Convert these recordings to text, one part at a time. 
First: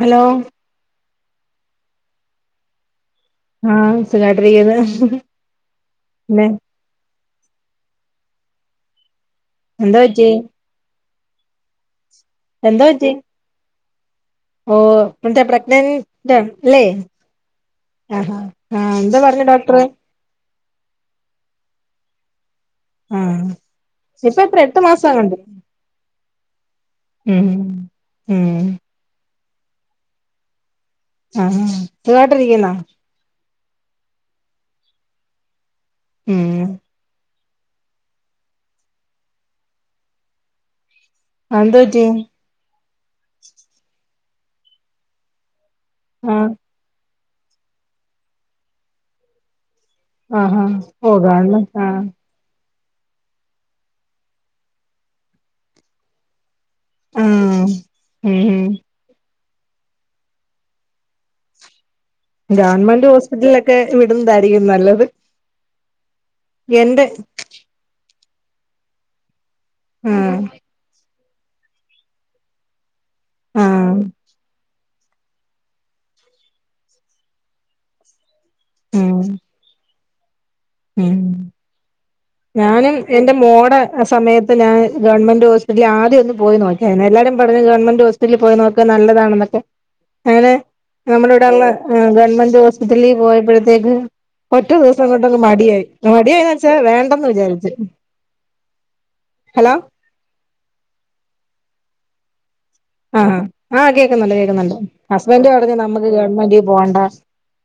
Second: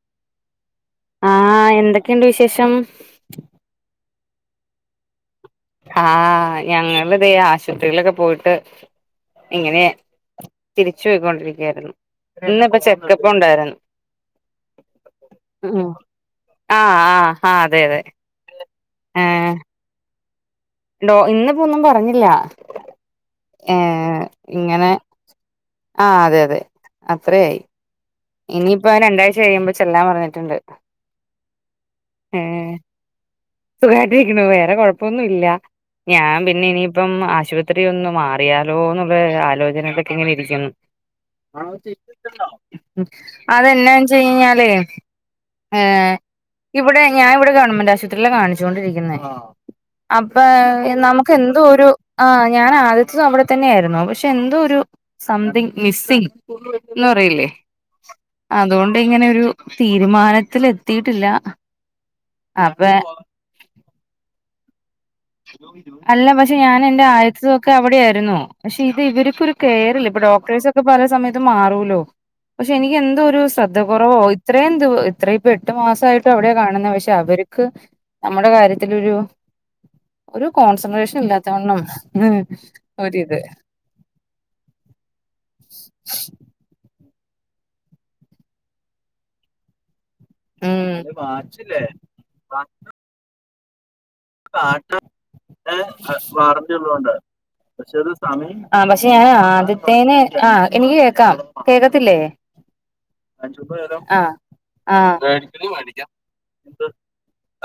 Hello ആഹ് എന്തൊക്കെയുണ്ട് വിശേഷം ആഹ് സുഖായിട്ടിരിക്കുന്നു. പിന്നെ ആഹ് ഞങ്ങളിതെ ആശുപത്രിയിലൊക്കെ പോയിട്ട് ഇങ്ങനെ എന്താ പറ്റി തിരിച്ചു പോയ്ക്കൊണ്ടിരിക്കുകയായിരുന്നു ഇന്നിപ്പ ചെക്കപ്പ് ഒണ്ടായിരുന്നു ഓഹ് പ്രഗ്നൻ ൻ്റാൺ ല്ലേ? ആഹ് ആഹ് ആഹ് അതെ അതെ ആഹ് ആഹാ ആഹ് എന്തൊ പറഞ്ഞു ഏഹ് ഡോക്ടറ്- ഡോ ഇന്നപ്പോ ഒന്നും പറഞ്ഞില്ല- ആഹ് ഏഹ് ഇപ്പ ഇത്ര എട്ട് ഇങ്ങനെ മാസ ആകണ്ടേ- ആഹ് അതെ അതെ അത്രയായി ഉം ഇനിയിപ്പോ രണ്ടാഴ്ച കഴിയുമ്പോ ചെല്ലാൻ പറഞ്ഞിട്ടുണ്ട്- ആഹ് സുഖായിട്ട് ഇരിക്കുന്നോ? സുഖായിട്ടിരിക്ക്ണു വേറെ കൊഴപ്പൊന്നും ഇല്ല ഞാൻ ഉം പിന്നെ ഇനിയിപ്പം- ആശുത്രി ഒന്ന് മാറിയാലോ എന്നുള്ള ആലോചനേലെക്കെ ഇങ്ങനെ ഇരിക്കുന്നു- എന്ത് പറ്റി അതെന്നാ ച്ച് ഞ്കയിഞ്ഞാലെ - ആഹ് - ഞാനിവിടെ ഗവൺമെന്റ് ആശുത്രിയിലാ കാണിച്ചുകൊണ്ടിരിക്കുന്നേ- അപ്പ ആഹാ ഓ നമുക്ക് എന്തോ ഗവൺമെന്റ് ഒരു ആഹ്- ഞാൻ ആദ്യത്തും അവിടെ തന്നെയാരുന്നു പക്ഷെ എന്തോ ഒരു സ്‌മ്തിങ് മിസ്സിംഗ്‌- ഒന്നും അറിയില്ലേ ആഹ് ഉം അതുകൊണ്ട് ഇങ്ങനെ ഒരു- തീരുമാനത്തി എത്തിട്ടില്ല ഗവൺമെന്റ് ഹോസ്പിറ്റലൊക്കെ ഇടുന്നതായിരിക്കും നല്ലത് അല്ല പക്ഷെ ഞാൻ എൻന്റെ എന്റെ [unintelligible] ആയസൊക്കെ അവിടെ ആായിരുന്നു പക്ഷെ ഇത് ഇവർക്കൊ കെയറില്ല ഇപ്പൊ ആഹ് ഡോക്ടേഴസ് ഒക്കെ പല സമയത്തും മാറൂലോ പക്ഷെ എനിക്ക് എന്തൊ ഒരു ശ്രദ്ധ ആഹ് കുറവോ ഇത്രയും അത്ര ഇപ്പ എട്ടു മാസയിട്ടും അവിടെ കാണുന്നത് പക്ഷെ അവർക്ക് നമ്മുടെ ഉം കാര്യത്തിലൊരു ഒരു കോൺസെൻട്രേഷൻ ഉം ഇല്ലാത്തവണ്ണം ഉം ഞാനും എന്റെ ഒരിത് മോടെ ആ സമയത്ത് ഞാൻ ഗവൺമെന്റ് ഹോസ്പിറ്റല ആദ്യം ഒന്ന് പോയി നോക്കിയ എല്ലാരും പറഞ്ഞു ഗവൺമെന്റ് ഹോസറ്റലിൽ പോയി നോക്കുക നല്ലതാണെന്നൊക്കെ അങ്ങനെ ഉം നമ്മുടെ ഇവിടെള്ള ഗവൺമെന്റ് ഹോസ്പിറ്റലിൽ പോയപ്പോഴത്തേക്ക് ഒറ്റ ദിവസം കൊണ്ടാങ്ങു മടിയായി മടിയായി വെച്ചാൽ വേണ്ട ആ പക്ഷെ ഞൻ ഹലോ ആദ്യത്തേന ആഹ എനിക്ക് കേക്കാം കേക്കത്തില്ലേ ആഹ് ആഹ് കേക്കുന്നുണ്ട് കേക്കുന്നുണ്ട് അ ഹസ്ബൻഡ് പറഞ്ഞു വിക്ക നമുക്ക് ഗവൺമെന്റിൽ എന്ത പോകണ്ട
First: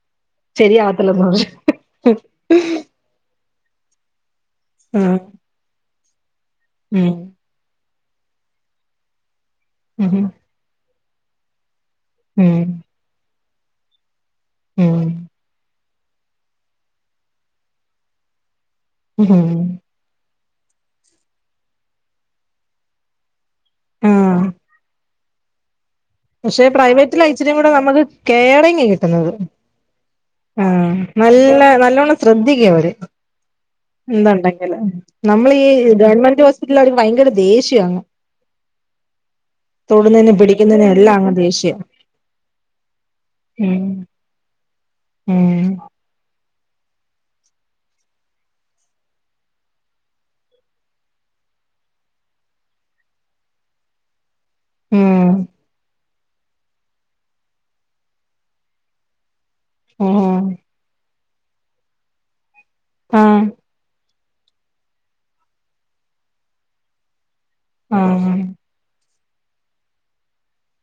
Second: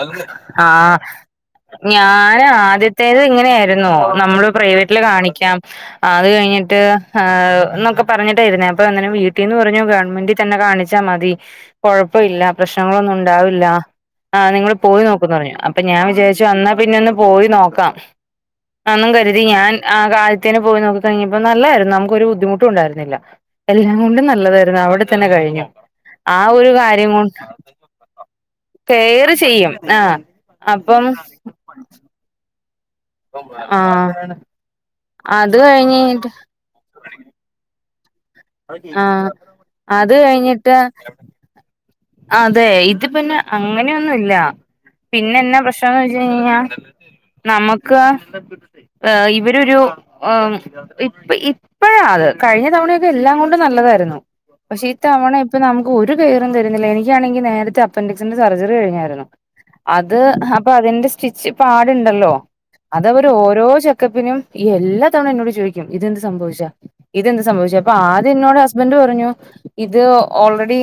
[unintelligible] അ ആഹ ശരിയാവത്തില്ലെന്ന് [unintelligible] പറഞ്ഞു ഞൻ ആദ്യത്തേത് ഇങ്ങനെയായിന്നോ നമ്മള് പ്രൈവറ്റില് കാണിക്കാം ആ അത് കഴിഞ്ഞിട്ട് ഉം പറഞ്ഞിട്ടായിരുന്നേ അപ്പൊ അങ്ങനെ വീട്ടീന്ന് പറഞ്ഞു ഗവൺമെന്റ് തന്നെ കാണിച്ച കാണിച്ച മതി കൊഴപ്പം ഇല്ല ഉം പ്രശ്നങ്ങളൊന്നും ഉണ്ടാവില്ല ആഹ നിങ്ങള് പോയി ഉം നോക്കന്ന് പറഞ്ഞു അപ്പൊ ഞാൻ വിചാരിച്ചു വന്നാ പിന്നെ ഒന്ന് പോയി നോക്കാം എന്നും ഉം കരുതി ഉം ഞാൻ ആ കാല പോയി നോക്കി കഴിഞ്ഞപ്പോ നല്ലായിരുന്നു നമ്മക്ക് ഒരു ബുദ്ധിമട്ടുണ്ടായിരുന്നില്ല എല്ലാം കൊണ്ടും ആഹ് നല്ലതായിരുന്നു അവിടെ തന്നെ കഴു കഞ്ഞ [unintelligible] ആ പക്ഷെ ഒരു കാര്യം പ്രൈവറ്റിലാ കൊണ്ട് ഇച്ചിരിയും കൂടെ നമുക്ക് കെയറിങ് കെയർ കിട്ടുന്നത് ചെയ്യും ആ ആഹ് അപ്പൊ നല്ല നല്ലവണം ശ്രദ്ധിക്കാ പറ്റ ആ [unintelligible] എതുണ്ടെങ്കിൽ നമ്മൾ ഈ കഴിഞ്ഞിട്ട് ഗവൺമെന്റ് ഹോസ്പിറ്റൽ ഭയങ്കര ദേഷ്യം ആഹ അത് തൊടുന്നതിനും കഴിഞ്ഞിട്ട് പിടിക്കുന്നതിനും എല്ലാം ദേഷ്യം അതെ ഇത് പിന്നെ അങ്ങനെയൊന്നും ഇല്ല പിന്നെ എന്നാ ഉം പ്രശ്നംന്ന് വെച്ച് കഴിഞ്ഞാ ഞാ നമുക്ക് ഏ ഇവരൊരു അം ഇപ്പ ഇപ്പഴാ അത് കഴിഞ്ഞ തവണയൊക്കെ എല്ലാം കൊണ്ടും നല്ലതായിരുന്നു പക്ഷെ ഇത്തവണ ഉം ഇപ്പം നമുക്ക് ഒരു കെയറും തരു ന്നില്ല എനിക്കാണെങ്കി നേരത്തെ അപ്പൻൻ്റിക്സിന്റെ സർജറി കഴിഞ്ഞാരുന്നു അത് ഉം അപ്പൊ അതിന്റെ സ്റ്റ് സ്റ്റിച്ച് പാടുണ്ടല്ലോ അത് അവര് ആഹ് ഓരോ ച ക്കപ്പിനും ഈ എല്ലാ തവണ എന്നോട് ചോയിക്കും ഇതെന്ത് സംഭവിച്ചെ ഇ ഇതെന്ത് സംഭവിച്ചെ അപ്പം ആഹ് ആദ്യം എന്നോട് ഹസ്ബൻ്റ് പറഞ്ഞു ഇത് ഓൾറെഡി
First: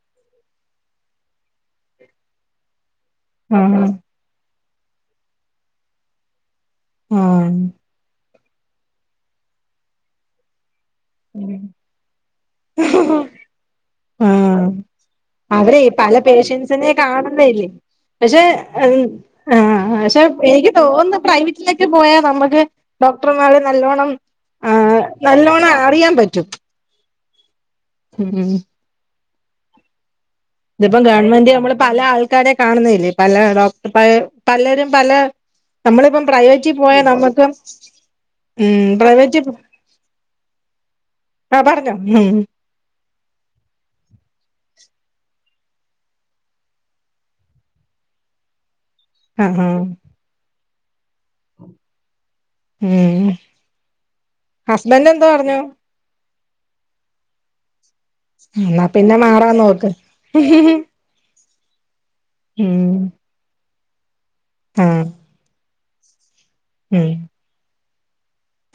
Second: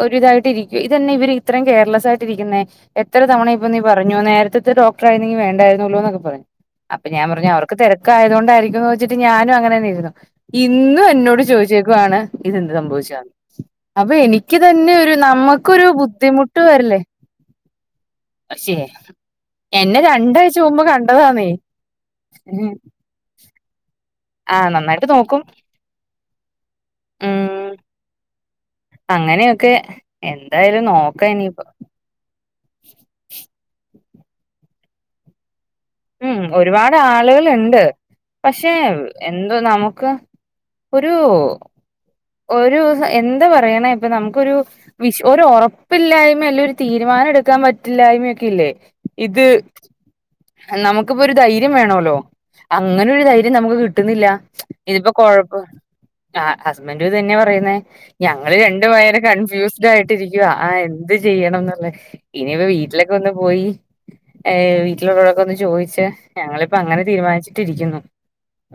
ഒ ഇതായിട്ട് ഇരിക്കും ഇതെന്നാ ഇവര് ഇത്രയും കെയർലെസ് ആയിട്ടിരിക്കുന്നേ എത്ര തവണ ഇപ്പം നീ ആഹ് പറഞ്ഞു നേരത്തെ ഇങ്ങനത്തെ ഡോക്ടറായിരുന്നെങ്കി വേണ്ടായിരുന്നല്ലോ എന്നൊക്കെ പറഞ്ഞ് അപം ഞാൻ പറഞ്ഞു ആഹ് അവർക്ക് തിരക്കായതോണ്ട് ണ്ടാരുക്കൂന്ന് വെച്ചിട്ട് ഞാനും അങ്ങനെ തന്നെയിരുന്നു ഈ ഇന്നും എന്നോട് ചോദിച്ചേക്കുവാണ് ഇതെന്ത് സംഭവിച്ചയാന്ന് അപ്പൊ എനിക്ക് ആഹ് തന്നെ ഒരു അവരെ നമ്മക്കൊരു പല ബുദ്ധിമുട്ട് പേഷ്യൻസിനെ വരില്ലേ കാണുന്നയല്ലേ പക്ഷെ പക്ഷേ അത് ആഹ് എന്നെ പക്ഷെ രണ്ടാഴ്ച എനിക്ക് മുമ്പ് തോന്നുന്ന് കണ്ടതാന്നേ പ്രൈവറ്റിലെക്കെ പോയാ നമുക്ക് ഡോക്ടർമാര് നല്ലോണം ആഹ് നന്നായിട്ട് നോക്കും നല്ലോണം അറിയാൻ പറ്റും ഉം ഉം അങ്ങനെയൊക്കെ എന്തായാലും ഇതിപ്പം നോക്കാം ഗവൺമെന്റ് ഇനിയിപ്പോ നമ്മള് പല ആൾ ആൾക്കാരെ കാണുന്നതല്ലേ പല ഡോക്ടർമാര് പലരും പല നമ്മളിപ്പം മ് പ്രൈവറ്റിൽ ഒരുപാട് പോയാ ആളുകൾ നമ്മുക്കും ഉണ്ട് പക്ഷെ ഉം പ്രൈവറ്റ് എന്തോ നമുക്ക് ഒരു ആ പറഞ്ഞോ ഉം ഒരു സ എന്ത് പറയണെ ഇപ്പം നമുക്കൊരു വിഷ് ഒരു ഒറപ്പില്ലായ്മല്ലേ ഒരു തീരുമാനം എടുക്കാൻ പറ്റില്ല [unintelligible] ആഹ് ആഹ് നമുക്കിപ്പൊ ഒരു ധൈര്യം വേണോല്ലോ അങ്ങനെ ഒരു ഉം ധൈര്യം നമുക്ക് കിട്ടുന്നില്ല ഹസ്ബൻഡ് ഇതിപ്പം എന്തോ പറഞ്ഞു കൊഴപ്പം ആ ഹസ്ബൻ്റും ഇതന്നെയ പറയുന്നേ ഞങ്ങള് രണ്ടു എന്നാ പിന്നെ പേരും മാറാൻ കൺഫ്യൂസ്ഡ് നോക്ക് ആയിട്ടിരിക്കുവ ആ എന്ത് ചെയ്യണംന്നുള്ളേ ഇനിപ്പം ഉം വീട്ടിലൊക്കെ ഒന്ന് പോയി ഏ ആ വീട്ടിലുള്ളവരോടൊക്കെ ഒന്ന് ചോയിച്ച് ഞങ്ങളിപ്പം അങ്ങനെ തീരുമാനിച്ചിട്ടിരിക്കുന്നു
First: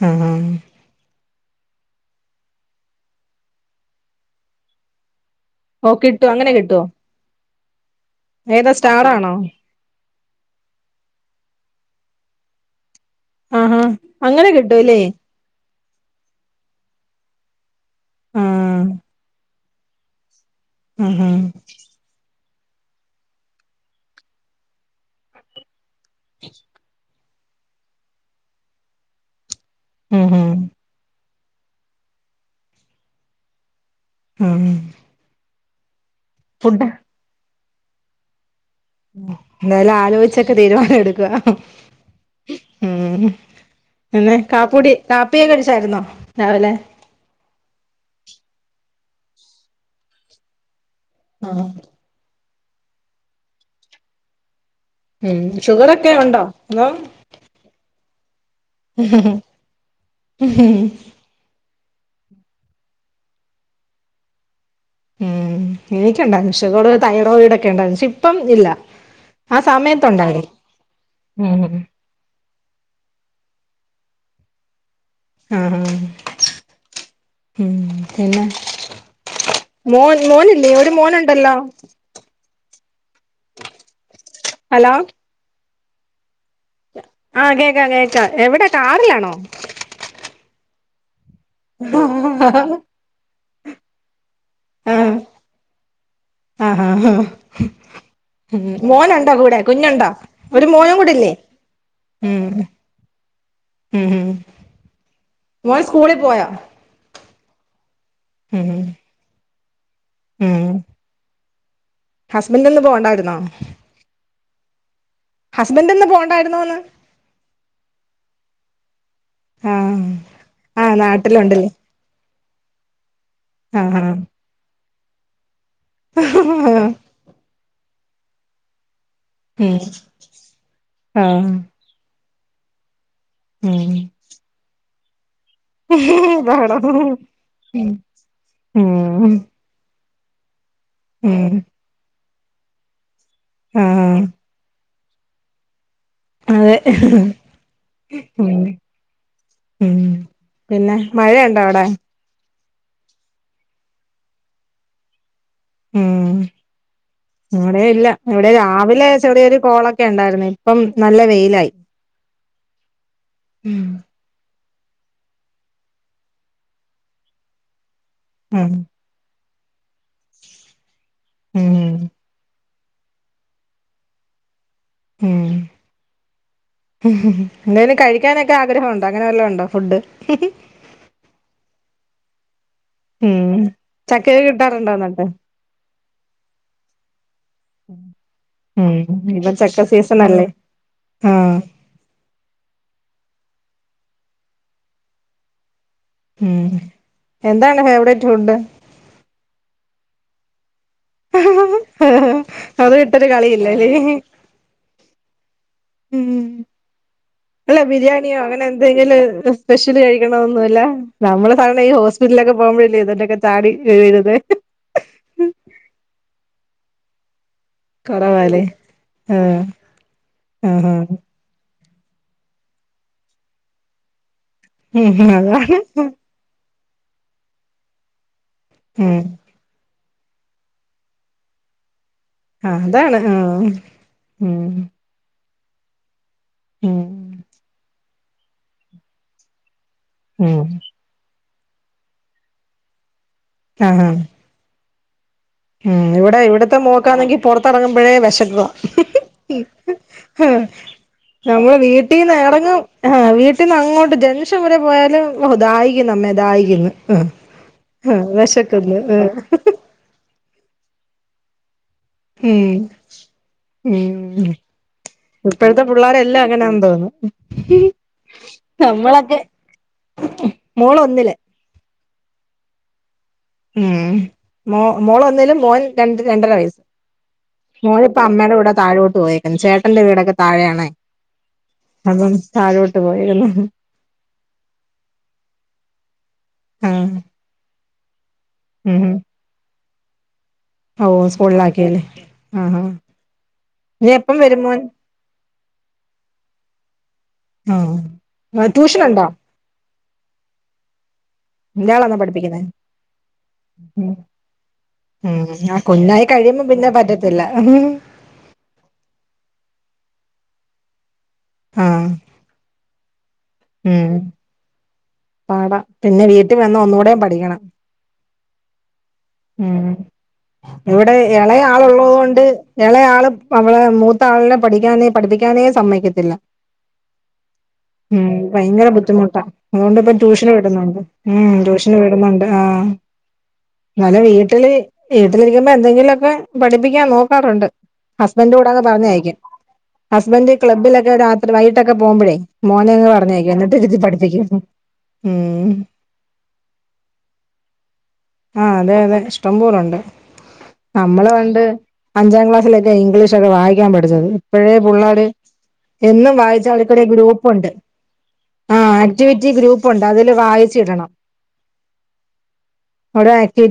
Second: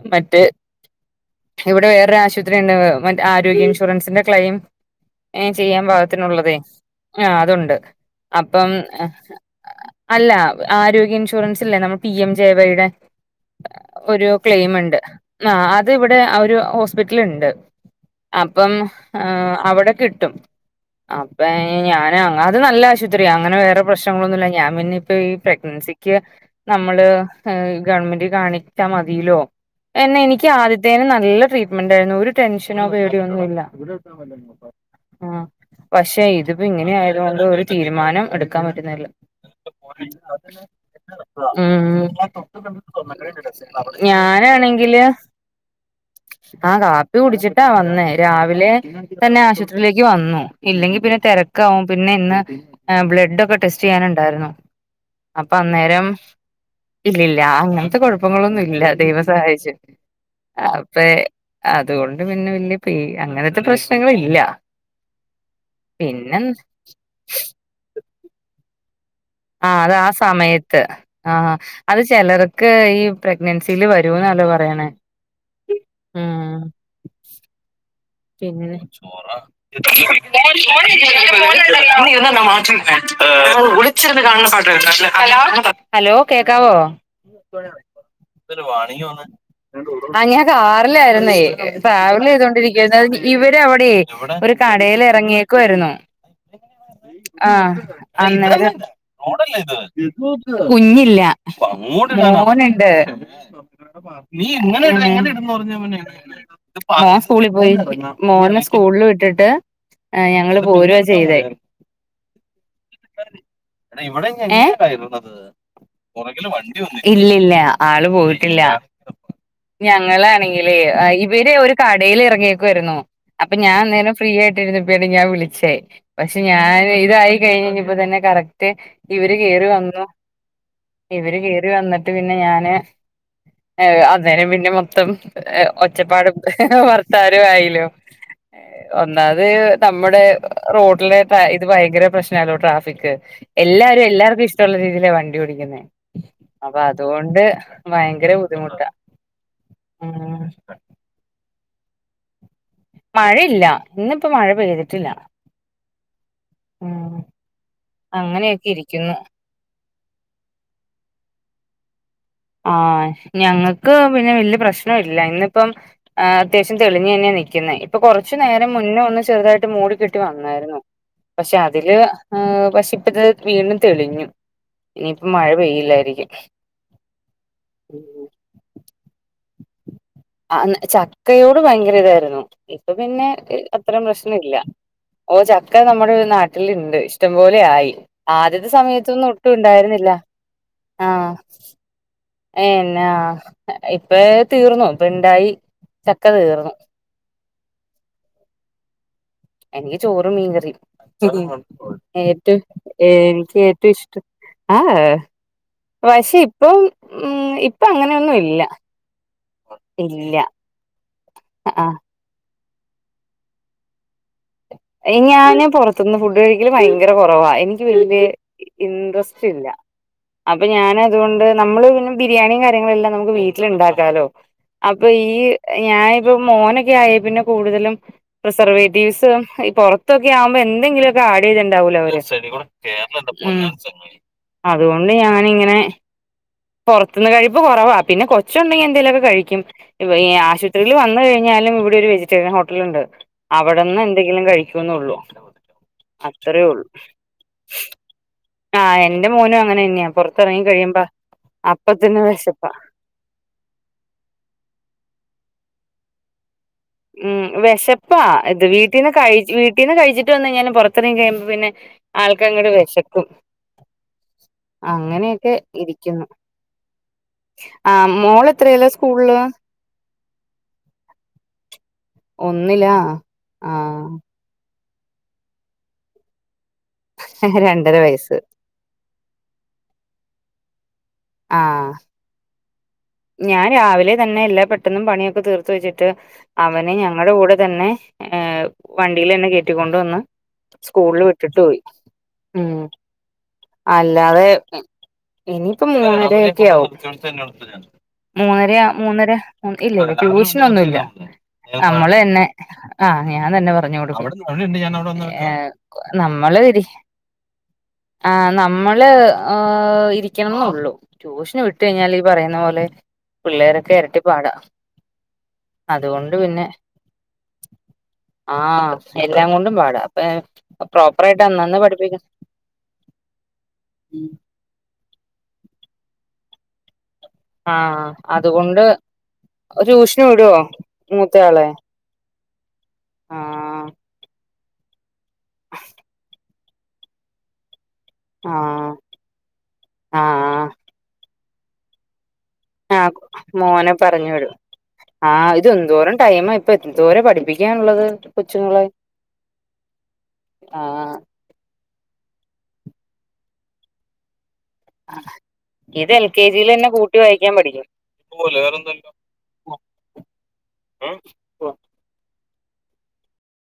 ആഹ് മറ്റ് ആഹ് ഇവിടെ വേറൊരു ആശുപത്രി ഉണ്ട് മറ്റ് ആരോഗ്യ ഇൻഷുറൻസിന്റെ ക്ലെയിം ഏ ചെയ്യാൻ ഓ കിട്ടും അങ്ങനെ പാകത്തിനുള്ളതേ കിട്ടുവോ ആ അതുണ്ട് അപ്പം ഏതാ അ സ്റ്റാറാണോ അല്ല ആരോഗ്യ ഇൻഷുറൻസ്സ്ല്ലേ നമ്മുടെ പി എം ജെ വൈടെ ആഹാ ഒരു അങ്ങനെ കിട്ടൂല്ലേ ക്ലെയിമിണ്ട് ആ അ അത് ഇവിടെ ആ ഒരു ഹോസ്പിറ്റലിണ്ട് ആ അപ്പം ആ അവിടെ കിട്ടും ആ ആ അപ്പം ഞാന് അ അത് നല്ല ആശൂത്രിയാ അങ്ങനെ വേറെ പ്രശ്നങ്ങളൊന്നുല്ല ഞാൻ പിന്നെ ഇപ്പം ഈ പ്രഗ്നൻസി ക്ക് നമ്മള് ഗവൺമെന്റി കാണിച്ചാ മതീലോ എന്നെ ആ ആ എനിക്ക് ആദ്യത്തേന് നല്ല ട്രീറ്റ്മെന്റ് ആയിരുന്നു ഒരു ടെൻഷനോ പേടിയോ ഒന്നും ഇല്ല ആ ആഹ് പക്ഷെ ഇതിപ്പം ഫുഡ് ഇങ്ങനെ ആയതുകൊണ്ട് ഒരു തീരുമാനം എടു എന്തായാലും ആലോയിച്ചൊക്കെ തീരു ഉം ഉം പിന്നെ കാപ്പൂടി ഞാനാണെങ്കില് കാപ്പിയൊക്കെ കുടിച്ചായിരുന്നോ രാവിലെ ആഹ് കാപ്പി കുടിച്ചിട്ടാ വന്നേ രാവിലെ തന്നെ ആശുപത്രിയിലേക്ക് വന്നു ഇല്ലെങ്കി പിന്നെ ആഹ് തിരക്കാവും പിന്നെ ഇന്ന് ബ്ലഡ് ഒക്കെ ടെസ്റ്റ് ചെയ്യാനുണ്ടായിരുന്നു ഉം അപ്പൊ അന്നേരം ഷുഗറൊക്കെ ഉണ്ടോ അതോ ഇല്ലില്ല അങ്ങനത്തെ കൊഴ പ്പങ്ങളൊന്നും ഇല്ല ദൈവം സഹായിച്ചു അപ്പേ അതുകൊണ്ട് പിന്നെ വല്യ പേ അങ്ങനത്തെ പ്രശ്നങ്ങളില്ല ഉം എനിക്ക് പിന്നെ ഉണ്ടായിരുന്നു ഷുഗർ തൈറോയിഡ് ഒക്കെ ഇണ്ടായിരുന്നു പക്ഷെ ഇപ്പം ഇല്ല ആ അത് ആ സമയത്ത് ആഹ് ഉം അത് ചിലർക്ക് ഈ പ്രഗ്നൻസിൽ വ [unintelligible] പറയണേ ആഹ് ഹ ഉം പിന്നെ പിന്നെന്ന ചോറാ മോൻ [unintelligible] മോനില്ലേ ഒരു മോനുണ്ടല്ലോ വിളിച്ചിരുന്ന് കാണുന്ന പാട്ട് ഹലോ കേക്കാവോ ആഹ് കേക്കാം കേക്കാം എന്തൊരു എവിടെ വാണിങ്‌ വന്ന് കാറിലാണോ അങ്ങനെ കാ [unintelligible] ട്രാവൽ ചെയ്തൊണ്ടിരി ആഹ് ഇവര് അവിടെയേ ഒരു കടേൽ എറങ്ങിയേക്കുവായിരുന്നു ആഹ് ആഹ് ആഹ് ഉം അന്നഞ്ഞേ മോനുണ്ടോ കൂടെ കുഞ്ഞുണ്ടോ ഒരു മോനും കുഞ്ഞില്ല കൂടില്ലേ ഉം മോന് ഉണ്ട് ഉം നീ എങ്ങന ഇടു എങ്ങനെ ഇടു എന്നു പറഞ്ഞ മോൻ എങ്ങനാ സ്കൂളിൽ പോയോ സ്കൂളിൽ പോയി മോനെ ഉം സ്കൂളിൽ വിട്ടിട്ട് ഞങ്ങള് പോരുവാ ചെയ്തെ ഹസ്ബൻൻഡിനിന്ന് പോണ്ടായിരുന്നോ ഏ ഹസ്ബൻഡ് ഇന്ന് പോണ്ടായിരുന്നോന്ന് ഇല്ലല്ല ആള് പോയിട്ടില്ല ആഹ് ഞങ്ങളാണെങ്കിലേ ആഹ് ഇവ്ടെ നാട്ടിലുണ്ടല്ലേ ഒരു കടേൽ എറങ്ങേക്കിവായിരുന്നു അപ്പൊ ഞാൻ ആഹ് അന്നേരം ഫ്രീ ആയിട്ട് ഇരുന്നപ്പൊഴാണ് ഞാൻ വിളിച്ചേ പക്ഷെ ആഹ് ഞാന് ഇതായി കഴിഞ്ഞു കഴിഞ്ഞ പ്പെ തന്നെ കറക്റ്റ് ഇവര് കേറി ഉം വന്നു ഇവര് ആഹ് കേറി വന്നിട്ട് പി പിന്നെ ഞാന് ഉം അന്നേരം പിന്നെ മൊത്തം ഒച്ചപ്പാട് ക്കേ ബഹളം വർ തരും ഉം അയിലും ഉം ഒന്നാമത് നമ്മുടെ റോഡിലെ തയ് ഉം ഇത് ഭയങ്ക എല്ലാരും ആഹ് എല്ലാർക്കും ഇഷ്ടവുള്ള രീതിയിലാണ് വണ്ടി ഒടിക്കുന്നേ അപ്പ അതെ അതുകൊണ്ട് ഭയങ്കര ഉം ബുദ്ധിമുട്ടാ ഉം പിന്നെ മഴ ഉണ്ടോ അവ്ടെ മഴയില്ല ഇന്നിപ്പോ മഴ പെയ്തിട്ടില്ല ഉം ഉം ഇവ്ടെ ഇല്ല ഇവ്ടെ അങ്ങനെയൊക്കെ രാവിലെ ഇരിക്കുന്നു ചെറിയ ഒര് കോൾ ക്കെ ഇണ്ടായിര്ന്ന് ഇപ്പം നല്ല വെയിലായി ആ ഉം ഞങ്ങക്ക് പിന്നെ വല്യ പ്രശ് ഇല്ല ഇന്ന് ഇപ്പം ഏ അത്യാവശ്യം തെളിഞ്ഞെയെന്നെ നിക്കിന്നെ ഇപ്പം കൊറച്ച് നേരം ഉം മുന്നേ ഒന്ന് ചെർതാ ട്ട് മൂടി കെട്ടി വന്നായിരുന്നു പക്ഷെ അതിൽ ഉം ഏ പ ഇപ്പതെ വീണ്ടും തെളിഞ്ഞു ഇനിയിപ്പം മഴ പെയ്യില്ലായിരിക്കും ഉം എന്തെലും ഉം കഴിക്കാനൊക്കെ ആഗ്രഹം ഉണ്ടോ അങ്ങനെ വല്ലോം ഉണ്ടോ ഫുഡ് ആ ന്ന് ചക്കയോട് ഭയങ്കര ഇതായിരുന്നു ഇപ്പ പിന്നെ ഉം അത്തരം പ്രശ്നം ചക്കയൊക്കെ ഇല്ല കിട്ടാറുണ്ടോ എന്നിട്ട് ഓ ചക്ക നമ്മുടെ നാട്ട്ൽ ഇണ്ട് ഇഷ്ടം പോലെ ആയി യി ആദ്യത്തെ സമയത്തൊന്നും ഒട്ടും ഇണ്ടായിര്ന്നില്ല ആ ഏ എന്നാ ഇപ്പയെ തീർന്നു ഇപ്പ ഇണ്ടായി ചക്ക ഉം തീർന്നു എന്താണ് ഫേവറേറ്റ് ഫുഡ് എനിക്ക് ചോറും മീൻകറിയും ഏറ്റവും അത് വിട്ടൊരു എനിക്ക് കളിയില്ലല്ലേ ഏറ്റവും ഇഷ്ടം ആഹ് വശെ ഉം ഇപ്പം ഉം അല്ല ഇപ്പൊ അങ്ങനെയൊന്നും ബിരിയാണിയോ ഇല്ല അങ്ങനെ എന്തെങ്കിലും സ്പെഷ്യല് ഇല്ല കഴിക്കണൊന്നും ഇല്ല നമ്മൾ സാധാര ഈ ആഹ് ഹോസ്പിറ്റലിലൊക്കെ പോവ്മ്പഴ് അല്ലേ ഇതൊക്കെ ചാടി [unintelligible] അയി ഞാൻ പൊറത്ത്ന്ന് ഫുഡ് കഴിക്കൽ ഭയങ്കര കൊറവാ എ ഇൻക്ക് വെൽതെ കൊറവാല്ലേ ഇന്ട്രെസ്റ്റ് ആഹ് ഇല്ല അപ്പ ഞാൻ ആഹ് അതുകൊണ്ട് നമ്മൾ പി ബിരിയാണിം കാര്യങ്ങളെല്ലാം നമുക്ക് വീട്ടിൽ ഇണ്ടാക്കാലോ അപ്പൊ ഈ ഉം അതാണ് ഞാനിപ്പോ മോൻ ക്കെ ആയെ പിന്നെ കൂട്തെലും ഉം പ്രസർവേറ്റീവ്സ് അ പൊറത്തൊക്കെ ആവുമ്പോ എന്തെങ്കിലും ഒക്കെ ആഡ് ചെയ്തിണ്ടാവൂലെ അവര് അതാണ് ഉം ആഹ് ഉം അതുകൊണ്ട് ഞാനിങ്ങനെ ഉം പൊറത്ത്ന്ന് കഴിപ്പ് കൊറവാ പിന്നെ കൊച്ചുണ്ടെങ്കി എന്തെലൊക്കെ കഴിക്കും ഇപ്പ ഈ ഉം ആശുപത്രിയിൽ വന്ന് കഴിഞ്ഞാ ഴിഞ്ഞാലും ഇവടെ ഒരു വെജിറ്റേറിയൻ ഹോട്ടൽ ഇണ്ട് അവടെന്ന് ആഹ് എന്തെങ്കിലും കഴിക്കുന്നൊള്ളു ഉം ഇവിടെ അത്രയേ ഇവിടത്തെ ഒള്ളു മോക്കാണെങ്കി പൊറത്തിറങ്ങുമ്പോഴേ വിശക്കുവാ ആ എന്റെ മോനും അങ്ങനെന്നെയാ പെറത്തെറ ങ്ങി കഴിയുമ്പ നമ്മൾ വീട്ടീന്ന് എറങ്ങും ആ വീട്ടീന്ന് അങ്ങോട്ട് ജംഗ്ഷൻ വരെ പോയാലും ഓ ദാഹിക്കുന്നമ്മേ ദാഹി ഉം വെശപ്പാ ഇത് വിശക്കുന്നു വീട്ടീന്ന് ആഹ് കഴിച്ച് വീട്ടീന്ന് കഴിച്ചി ട്ടൊന്ന് ഞാൻ പൊറത്തെറങ്ങി കഴിയുമ്പോ പിന്നെ ആൾക്ക് അങ്ങട്ട് ഉം വെശക്കും ഉം ഇപ്പഴ്ത്തെ പുള്ളാര് ഇരിക്കുന്നു എല്ലാം അങ്ങനാന്നു തോന്നുന്നു ആ മോള് എത്രയിലാ സ്കൂളില് നമ്മളൊക്കെ മോള് ഒന്നില് ഒന്നിലാ ആ ഉം മോ മോളൊന്നിലും മോൻ രണ്ട് രണ്ടര വയസ്സ് രണ്ടര മോളിപ്പ വയസ്സ് അമ്മേടെ കൂടെ താഴെോട്ട് പോയേക്ക്ന്ന് ചേട്ടന്റെ വീടൊക്കെ താഴെയാണെ ആഹ് അതും താഴോ ഞാൻ രാവിലെ തന്നെ എല്ലാ പെട്ടന്നും പണിയൊക്കെ തീർത്ത് വെച്ചിട്ട് അവനെ ആഹ് ഞങ്ങളുടെ കൂടെ തന്നെ ഏ ഉം വണ്ടിലെന്നെ കേറ്റിക്കൊണ്ട് വന്ന് ഓ സ്കൂൾൽ വിട്ടിട്ട് പോയി സ്കൂളിലാക്കിയല്ലേ ആഹ് ഉം ആഹ് ഇനി എപ്പം അല്ലാതെ വരും മോൻ ഇനിയിപ്പ മൂന്നര ഒക്കെ ആവും ആഹ് മൂന്നരയാ ട്യൂഷനുണ്ടോ മൂന്നര ഇല്ലയില്ല ട്യൂഷൻ ഒന്നും ഇല്ല നിന്റെ നമ്മൾ ആളാന്നോ തന്നെ പഠിപ്പിക്കുന്നെ ആ ഞാൻ തന്നെ പറഞ്ഞു ഉം കൊടുക്കും ഉം ഏ ആ കുഞ്ഞായി നമ്മള് കഴിയുമ്പോ ഇരി പിന്നെ പറ്റത്തില്ല ആ നമ്മള് ഓ ഇരി ക്കണള്ളു ട്യൂഷന് വിട്ട ആഹ് കഴിഞ്ഞാൽ ഈ പറയുന്ന പോലെ പിള്ളേരൊക്കെ ഉം ഇരട്ടി പാടാ പാടാ പിന്നെ വീട്ടിൽ വന്ന് ഒന്നുകൂടെയും പഠിക്കണം ആഹ് എല്ലാം കൊണ്ടും ഉം പാടാ അപ്പ ഇവിടെ പ്രോപ്പറായിട്ട് അന്നന്ന് ഇളയാള് ഉള്ളത് പഠിപ്പിക്കണം കൊണ്ട് ഇളയാള് അവളെ മൂ മൂത്ത ആളിനെ പഠിക്കാനെ പഠിപ്പിക്കാനെ സമ്മക്കത്തില്ല [inaudible] ഉം അതുകൊണ്ട് ഭയങ്കര ബുദ്ധിമുട്ടാ അതുകൊണ്ട് ഇപ്പം ട്യൂഷന് വിടുന്നുണ്ട് ഉം ട്യൂഷന് വിടുന്നുണ്ട് ആ ആ ന്നാല് വീട്ടിൽ വീട്ടിലിരിക്കുമ്പോ എന്തെങ്കിലുമൊക്കെ പഠിപ്പിക്കാൻ നോക്കാറുണ്ട് ഹസ്ബൻഡ് കൂടെ അങ് ആഹ് പറഞ്ഞയക്കും ഹസ്ബൻഡ് ആഹ് ക്ലബ്ബിലൊക്കെ രാത്രി വൈകിട്ടൊക്കെ പോകുമ്പോഴേ മോനേയങ് പറഞ്ഞയ്ക്കും എന്നിട്ട് ഇരുത്തി പഠിപ്പിക്കും ആ ഇത് ഉം എന്തോരം ടൈമാ ഇപ്പൊ എന്തോര പഠിപ്പിക്കാന് ഉള്ളത് ആ അതെ അതെ ഇഷ്ടംപോലെണ്ട് ആഹ് നമ്മള് പണ്ട് അഞ്ചാം ക്ലാസ്സിലൊക്കെ ഇംഗ്ലീഷ് ഒക്കെ വായിക്കാൻ പഠിച്ചത് ഇപ്പോഴേ പുള്ളാര് ഇത് എൽ എന്നും കെ വായിച്ച ജിയിലെന്നെ അവർക്കിടെ കൂട്ടി വായിക്കാൻ ഗ്രൂപ്പുണ്ട് പഠിക്കും ആ ആക്ടിവിറ്റി ഗ്രൂപ്പുണ്ട് അതില് വായിച്ച് ഇടണം വിടെ ആക്റ്റീവ്